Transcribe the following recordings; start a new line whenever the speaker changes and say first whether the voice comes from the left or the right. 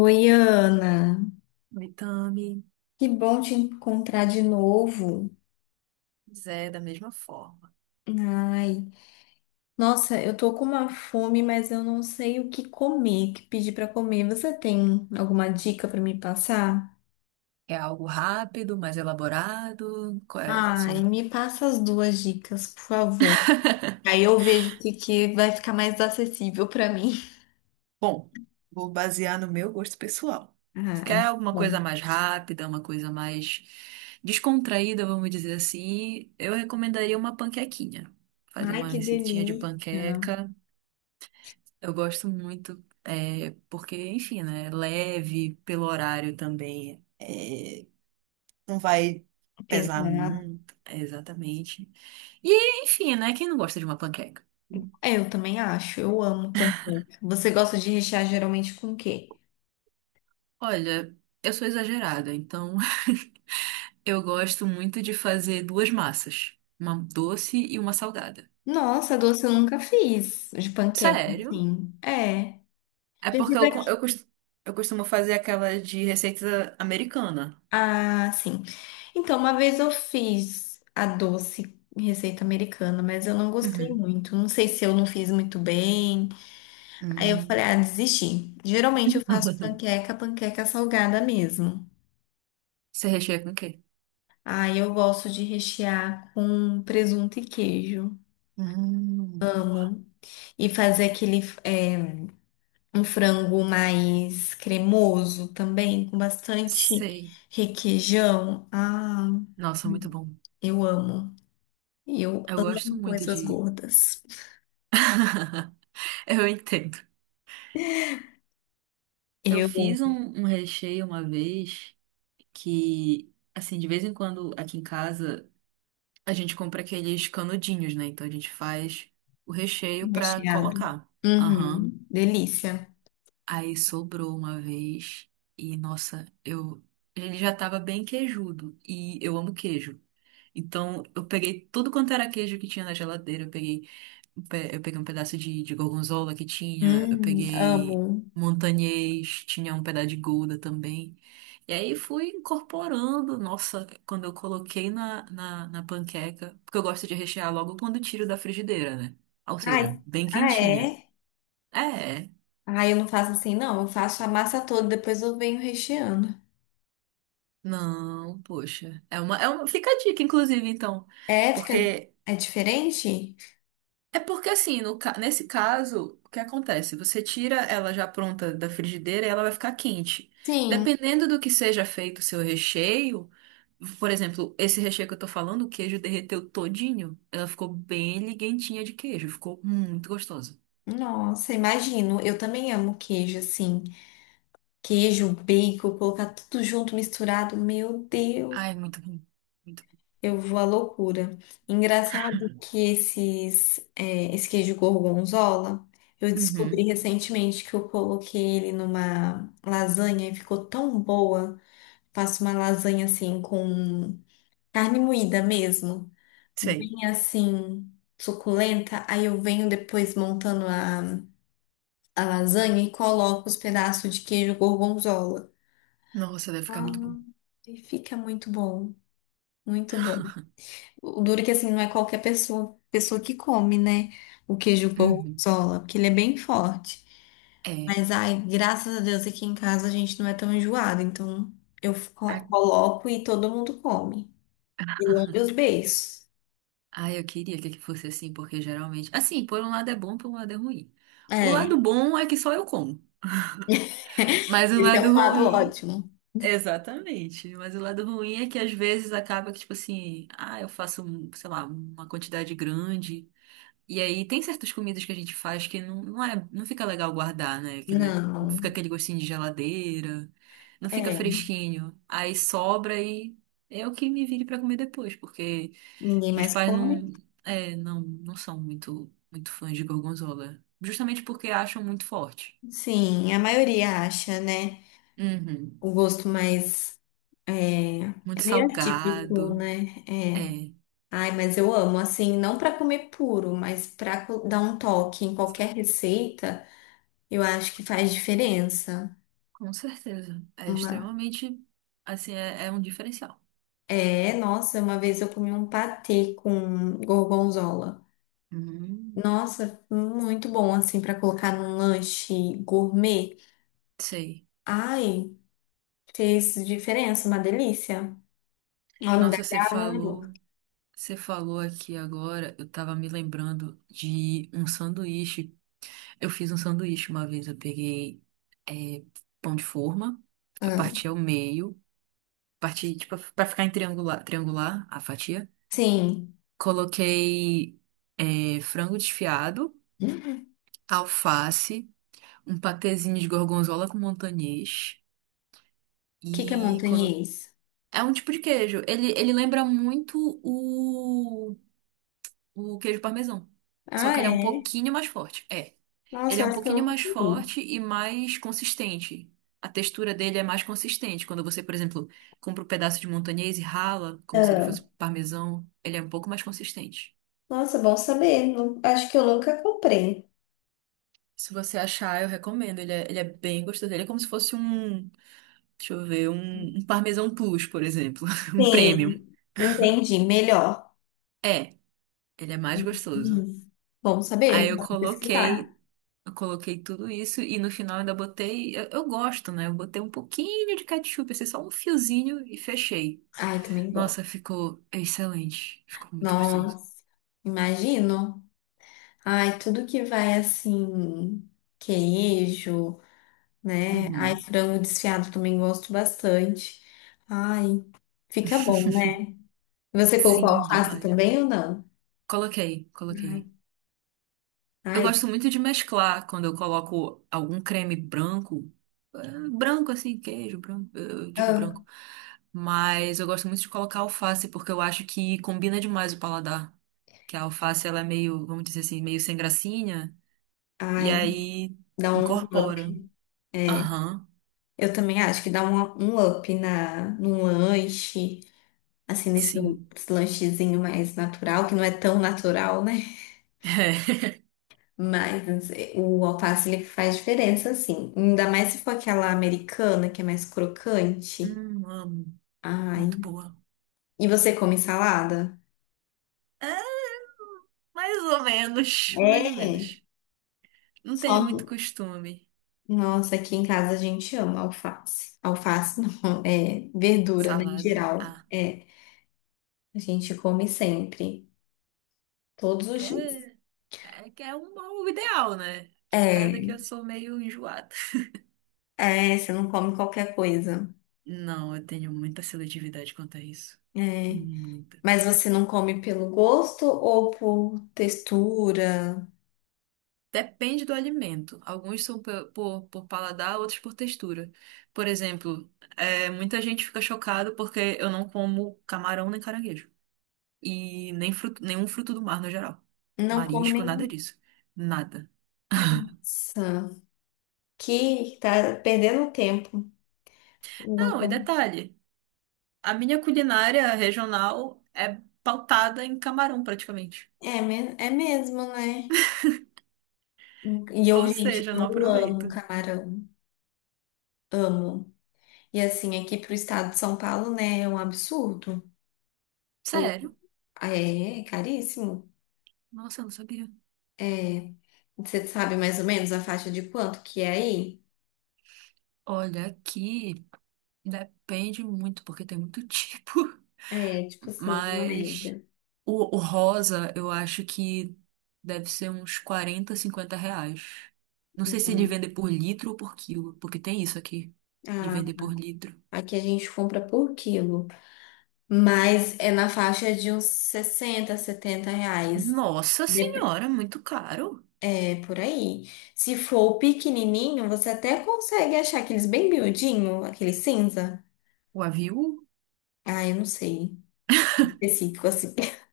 left: Oi, Ana.
right: Mitame,
left: Que bom te encontrar de novo.
right: pois é da mesma forma.
left: Ai, nossa, eu tô com uma fome, mas eu não sei o que comer, o que pedir pra comer. Você tem alguma dica pra me passar?
right: É algo rápido, mais elaborado. Qual é?
left: Ai, me passa as duas dicas, por favor. Aí eu vejo o que que vai ficar mais acessível pra mim.
right: Bom, vou basear no meu gosto pessoal. Quer
left: Ai,
right: alguma coisa
left: bom.
right: mais rápida, uma coisa mais descontraída, vamos dizer assim, eu recomendaria uma panquequinha. Fazer
left: Ai,
right: uma
left: que
right: receitinha de
left: delícia.
right: panqueca. Eu gosto muito, é, porque, enfim, né? Leve pelo horário também. Não vai pesar
left: Pesado.
right: muito. É, exatamente. E, enfim, né? Quem não gosta de uma panqueca?
left: É, eu também acho. Eu amo panqueca. Você gosta de rechear geralmente com o quê?
right: Olha, eu sou exagerada, então eu gosto muito de fazer duas massas, uma doce e uma salgada.
left: Nossa, doce eu nunca fiz de panqueca,
right: Sério?
left: assim. É.
right: É
left: Já
right: porque
left: tive
right: eu, co-
left: aqui.
right: eu, cos- eu costumo fazer aquela de receita americana.
left: Ah, sim. Então, uma vez eu fiz a doce em receita americana, mas eu não gostei
right: Uhum.
left: muito. Não sei se eu não fiz muito bem. Aí eu falei,
right: Hum.
left: ah, desisti. Geralmente eu faço panqueca, panqueca salgada mesmo.
right: Você recheia com o quê?
left: Aí eu gosto de rechear com presunto e queijo.
right: Hum. Boa.
left: E fazer aquele, é, um frango mais cremoso também, com bastante
right: Sei.
left: requeijão. Ah,
right: Nossa, muito bom.
left: eu amo. Eu
right: Eu gosto
left: amo
right: muito
left: coisas
right: de.
left: gordas.
right: Eu entendo. Eu
left: Eu
right: fiz um, um recheio uma vez que, assim, de vez em quando aqui em casa a gente compra aqueles canudinhos, né? Então a gente faz o recheio pra
left: recheado.
right: colocar. Aham.
left: Uhum, delícia.
right: Aí sobrou uma vez e, nossa, eu. Ele já tava bem queijudo e eu amo queijo. Então eu peguei tudo quanto era queijo que tinha na geladeira. Eu peguei um pe- Eu peguei um pedaço de gorgonzola que tinha, eu
left: Amo.
right: peguei montanhês, tinha um pedaço de gouda também. E aí fui incorporando, nossa, quando eu coloquei na panqueca, porque eu gosto de rechear logo quando tiro da frigideira, né? Ou
left: Ai,
right: seja, bem
left: ah,
right: quentinha.
left: é?
right: É, é.
left: Ah, eu não faço assim, não. Eu faço a massa toda, depois eu venho recheando.
right: Não, poxa. Fica a dica, inclusive, então.
left: É, fica,
right: Porque
left: é diferente?
right: É porque assim, no ca- nesse caso, o que acontece? Você tira ela já pronta da frigideira e ela vai ficar quente.
left: Sim.
right: Dependendo do que seja feito o seu recheio, por exemplo, esse recheio que eu tô falando, o queijo derreteu todinho. Ela ficou bem liguentinha de queijo, ficou muito gostosa.
left: Nossa, imagino. Eu também amo queijo, assim. Queijo, bacon, colocar tudo junto, misturado. Meu Deus,
right: Ai, muito bom. Muito
left: eu vou à loucura. Engraçado que esse queijo gorgonzola, eu
right: bom.
left: descobri
right: Uhum,
left: recentemente que eu coloquei ele numa lasanha e ficou tão boa. Faço uma lasanha assim com carne moída mesmo,
right: sei.
left: bem assim suculenta. Aí eu venho depois montando a lasanha e coloco os pedaços de queijo gorgonzola.
right: Nossa, deve ficar
left: Ah,
right: muito bom.
left: e fica muito bom, muito bom. O duro é que assim não é qualquer pessoa, pessoa que come, né? O queijo
right: Uhum,
left: gorgonzola, porque ele é bem forte.
right: é.
left: Mas ai, graças a Deus aqui em casa a gente não é tão enjoado, então eu
right: A-
left: coloco e todo mundo come. E lambe os beiços.
right: Ah, eu queria que fosse assim, porque geralmente. Assim, por um lado é bom, por um lado é ruim. O
left: É,
right: lado bom é que só eu como. Mas o
left: esse é um
right: lado
left: lado
right: ruim.
left: ótimo.
right: Exatamente. Mas o lado ruim é que às vezes acaba que, tipo assim, ah, eu faço, um, sei lá, uma quantidade grande. E aí tem certas comidas que a gente faz que não, não é, não fica legal guardar, né? Que, né,
left: Não,
right: fica aquele gostinho de geladeira, não fica
left: é,
right: fresquinho. Aí sobra e é o que me vire pra comer depois, porque
left: ninguém
right: meus
left: mais
right: pais
left: come.
right: não, é, não são muito, muito fãs de gorgonzola. Justamente porque acham muito forte.
left: Sim, a maioria acha, né?
right: Uhum.
left: O gosto mais É,
right: Muito
left: é meio atípico,
right: salgado.
left: né? É.
right: É,
left: Ai, mas eu amo, assim, não para comer puro, mas para dar um toque em qualquer receita, eu acho que faz diferença.
right: com certeza. É
left: Uma...
right: extremamente, assim, é um diferencial.
left: É, nossa, uma vez eu comi um patê com gorgonzola.
right: Hum,
left: Nossa, muito bom, assim, para colocar num lanche gourmet.
right: sei.
left: Ai, fez diferença, uma delícia. Olha, dá
right: Nossa, você
left: água na boca.
right: falou, você falou aqui agora, eu tava me lembrando de um sanduíche. Eu fiz um sanduíche uma vez, eu peguei é, pão de forma, eu
left: Ah,
right: parti ao meio, parti, tipo, pra ficar em triangular, triangular a fatia.
left: sim.
right: Coloquei frango desfiado,
left: O
right: alface, um patezinho de gorgonzola com montanhês.
left: que que é
right: E colo-
left: montanhês?
right: é um tipo de queijo. Ele lembra muito o queijo parmesão. Só
left: Ah,
right: que ele é um
left: é?
right: pouquinho mais forte. É. Ele
left: Nossa,
right: é
left: eu
right: um
left: acho que eu
right: pouquinho
left: nunca
right: mais
left: comi.
right: forte e mais consistente. A textura dele é mais consistente. Quando você, por exemplo, compra um pedaço de montanhês e rala, como se ele fosse
left: Ah,
right: parmesão, ele é um pouco mais consistente.
left: nossa, bom saber. Acho que eu nunca comprei.
right: Se você achar, eu recomendo. Ele é bem gostoso. Ele é como se fosse um, deixa eu ver, um parmesão plus, por exemplo. Um premium.
left: Sim, entendi. Melhor.
right: É, ele é mais gostoso.
left: Hum, Bom saber.
right: Aí eu
left: Vou pesquisar.
right: coloquei, eu coloquei tudo isso e no final ainda botei, eu gosto, né? Eu botei um pouquinho de ketchup, assim, só um fiozinho e fechei.
left: Ai, também gosto.
right: Nossa, ficou excelente. Ficou muito gostoso.
left: Nossa, imagino. Ai, tudo que vai assim, queijo, né? Ai,
right: Uhum.
left: frango desfiado também gosto bastante. Ai, fica bom, né? Você colocou
right: Sim,
left: alface
right: demais.
left: também ou não?
right: Coloquei,
left: Ai,
right: coloquei. Eu
left: ai,
right: gosto muito de mesclar quando eu coloco algum creme branco, branco assim, queijo branco, eu digo
left: ah,
right: branco, mas eu gosto muito de colocar alface porque eu acho que combina demais o paladar, que a alface ela é meio, vamos dizer assim, meio sem gracinha e
left: ai,
right: aí
left: dá um
right: incorpora.
left: up. É.
right: Aham,
left: Eu também acho que dá um up num lanche, assim, nesse
right: sim.
left: lanchezinho mais natural, que não é tão natural, né? Mas o alface, ele faz diferença, assim. Ainda mais se for aquela americana, que é mais
right: É.
left: crocante.
right: Amo,
left: Ai.
right: muito boa.
left: E você come salada?
right: É, mais ou menos, mais ou
left: É.
right: menos. Não tenho muito
left: Só...
right: costume.
left: Nossa, aqui em casa a gente ama alface. Alface não, é verdura, né, em
right: Salada.
left: geral.
right: Ah,
left: É, a gente come sempre, todos os dias.
right: é. É que é um bom ideal, né? Caso é que
left: É.
right: eu sou meio enjoada.
left: É, você não come qualquer coisa.
right: Não, eu tenho muita seletividade quanto a isso.
left: É.
right: Muita.
left: Mas você não come pelo gosto ou por textura?
right: Depende do alimento. Alguns são por paladar, outros por textura. Por exemplo, muita gente fica chocada porque eu não como camarão nem caranguejo. E nem fruto, nenhum fruto do mar no geral.
left: Não come
right: Marisco, nada
left: nenhum.
right: disso. Nada.
left: Nossa, que tá perdendo tempo. Não
right: Não, e
left: come.
right: detalhe, a minha culinária regional é pautada em camarão praticamente.
left: É, é mesmo, né? E eu,
right: Ou
left: gente,
right: seja, eu não
left: eu amo
right: aproveito.
left: camarão. Amo. E assim, aqui pro estado de São Paulo, né, é um absurdo. O-
right: Sério?
left: É, é caríssimo.
right: Nossa, eu não sabia.
left: É. Você sabe mais ou menos a faixa de quanto que é aí?
right: Olha, aqui depende muito, porque tem muito tipo.
left: É, tipo assim, uma
right: Mas
left: média.
right: o rosa, eu acho que deve ser uns 40, 50 reais. Não sei se ele
left: Uhum.
right: vende por litro ou por quilo, porque tem isso aqui, de
left: Ah,
right: vender por litro.
left: aqui a gente compra por quilo, mas é na faixa de uns 60, 70 reais.
right: Nossa
left: Dep-
right: senhora, muito caro.
left: É por aí. Se for o pequenininho, você até consegue achar aqueles bem miudinho, aquele cinza.
right: O avião?
left: Ah, eu não sei. Específico assim.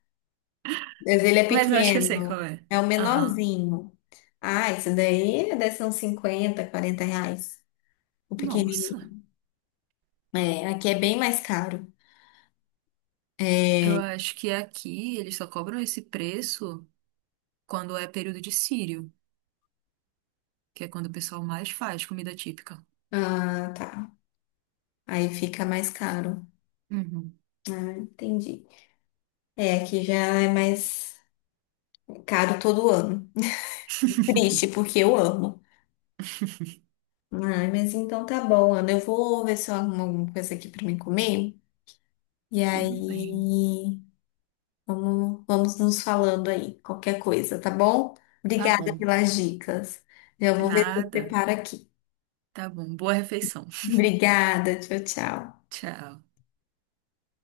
left: Mas ele é
right: Mas eu acho que eu sei qual
left: pequeno,
right: é.
left: é o
right: Aham.
left: menorzinho. Ah, esse daí deve ser uns 50, 40 reais. O
right: Nossa,
left: pequenininho. É, aqui é bem mais caro.
right: eu acho que aqui eles só cobram esse preço. Quando é período de sírio, que é quando o pessoal mais faz comida típica.
left: Ah, tá. Aí fica mais caro.
right: Uhum.
left: Ah, entendi. É, aqui já é mais caro todo ano. Triste, porque eu amo. Ai, mas então tá bom, Ana. Eu vou ver se eu arrumo alguma coisa aqui pra mim comer. E
right: Tudo bem.
left: aí, vamos nos falando aí, qualquer coisa, tá bom?
right: Tá
left: Obrigada
right: bom.
left: pelas dicas. Já vou ver se eu
right: Nada.
left: preparo aqui.
right: Tá bom. Boa refeição.
left: Obrigada, tchau, tchau.
right: Tchau.